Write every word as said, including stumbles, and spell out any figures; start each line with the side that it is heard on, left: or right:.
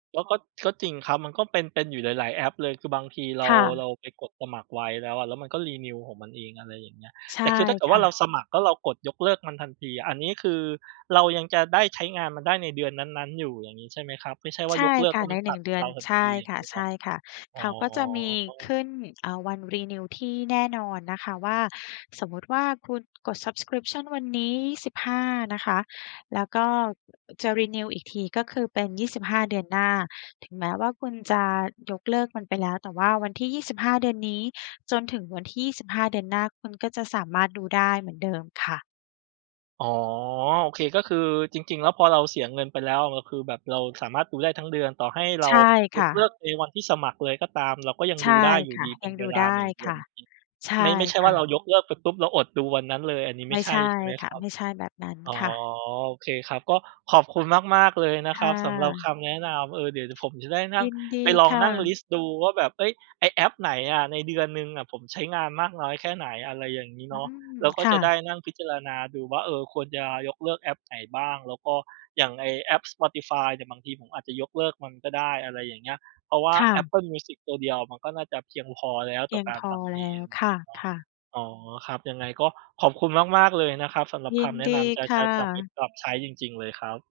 right: ก็ ก็ ก็จริงครับ มันก็เป็น เป็นอยู่หลาย ๆ แอปเลย คือบางทีเร
left: ค
right: า
left: ่
right: เ
left: ะ
right: ราไปกดสมัครไว้แล้วอะ แล้วมันก็ renew ของมันเอง อะไรอย่างเงี้ย
left: ใช
right: แต
left: ่
right: ่คือถ้าเกิด
left: ค
right: ว่
left: ่
right: า เรา
left: ะ
right: สมัครแล้วเรากดยกเลิกมันทันที อันนี้คือเรายังจะได้ใช้งานมันได้ในเดือนนั้น ๆ อยู่อย่างนี้ ใช่ไหมครับ ไม่ใช่ว่
left: ใ
right: า
left: ช่
right: ยกเลิ
left: ค
right: กแ
left: ่
right: ล
left: ะ
right: ้ว
left: ใ
right: ม
left: น
right: ัน
left: ห
right: ต
left: นึ่
right: ั
left: ง
right: ด
left: เดือ
right: เร
left: น
right: าทัน
left: ใช่
right: ที อย่
left: ค
right: างงี้เน
left: ่ะ
right: าะ
left: ๆ เ
right: อ
left: ข
right: ๋
left: าก็จะมีข
right: อ
left: ึ้น อ่า วัน renew ที่แน่นอนนะคะว่า สมมุติว่า คุณกด subscription วันนี้ ยี่สิบห้า นะคะ แล้วก็ อ จะ renew อีกที ก็คือเป็น ยี่สิบห้า เดือนหน้า ถึงแม้ว่าคุณจะยกเลิกมันไปแล้ว แต่ว่าวันที่ ยี่สิบห้า เดือนนี้ จนถึงวันที่ ยี่สิบห้า เดือนหน้า คุณก็จะสามารถดูได้เหมือนเดิมค่ะ
right: อ๋อ โอเค ก็คือจริง ๆ แล้วพอเราเสียเงินไปแล้ว เราคือแบบเราสามารถดูได้ทั้งเดือน ต่อให้เร
left: ใช
right: า
left: ่
right: ย
left: ค่
right: ก
left: ะ
right: เลิกในวันที่สมัครเลยก็ตาม เราก็ยัง
left: ใช
right: ด
left: ่
right: ูได้อยู
left: ค
right: ่
left: ่ะ
right: ดีเป
left: ย
right: ็
left: ั
right: น
left: ง
right: เ
left: ด
right: ว
left: ู
right: ล
left: ได
right: า
left: ้
right: หนึ่ง เด
left: ค
right: ือ
left: ่
right: น
left: ะ ใช่
right: ไม่ ไม่ใช่
left: ค
right: ว่
left: ่
right: าเรา
left: ะ
right: ยกเลิกไปปุ๊บ เราอดดูวันนั้นเลย อันนี้ไ
left: ไ
right: ม
left: ม
right: ่
left: ่
right: ใช
left: ใช
right: ่
left: ่
right: ใช่ไหม
left: ค
right: ค
left: ่ะ
right: รั
left: ไ
right: บ?
left: ม่ใช่แบบนั้น
right: อ๋อ
left: ค่ะ
right: โอเคครับ ก็ขอบคุณมาก ๆ เลยนะ
left: ค
right: ค
left: ่
right: รับ สำหรับ
left: ะ
right: คำแนะนำ เออ เดี๋ยว เดี๋ยวผมจะได้นั่
left: ย
right: ง
left: ินดี
right: ไปลอง
left: ค่
right: นั่งล
left: ะ
right: ิสต์ดูว่าแบบ เฮ้ย ไอ้แอปไหนอะ ในเดือนหนึ่งอะผมใช้งานมากน้อยแค่ไหน อะไรอย่างงี้
left: อ
right: เ
left: ื
right: นาะ
left: ม
right: แล้วก็
left: ค่
right: จะได
left: ะ
right: ้นั่งพิจารณาดูว่า เออ ควรจะยกเลิกแอปไหนบ้าง แล้วก็ อย่างไอ้แอป spotify เนี่ย บางทีผมอาจจะยกเลิกมันก็ได้ อะไรอย่างเงี้ย เพราะว่า
left: ค่ะ
right: Apple Music ตัวเดียวมันก็น่าจะเพียงพอแล้ว
left: เพ
right: ต่
left: ี
right: อ
left: ยง
right: การ
left: พ
right: ฟ
left: อ
right: ังเพ
left: แล
right: ล
left: ้
right: ง
left: วค่ะ ค่ะ
right: เนาะ อ๋อ ครับ ยังไงก็ขอบคุณมาก ๆ เลยนะครับ สำหรับ
left: ย
right: ค
left: ิน
right: ำแน
left: ด
right: ะ
left: ี
right: นำจะ
left: ค
right: จ
left: ่
right: ะจำไป
left: ะ
right: ปรับใช้จริง ๆ เลยครับ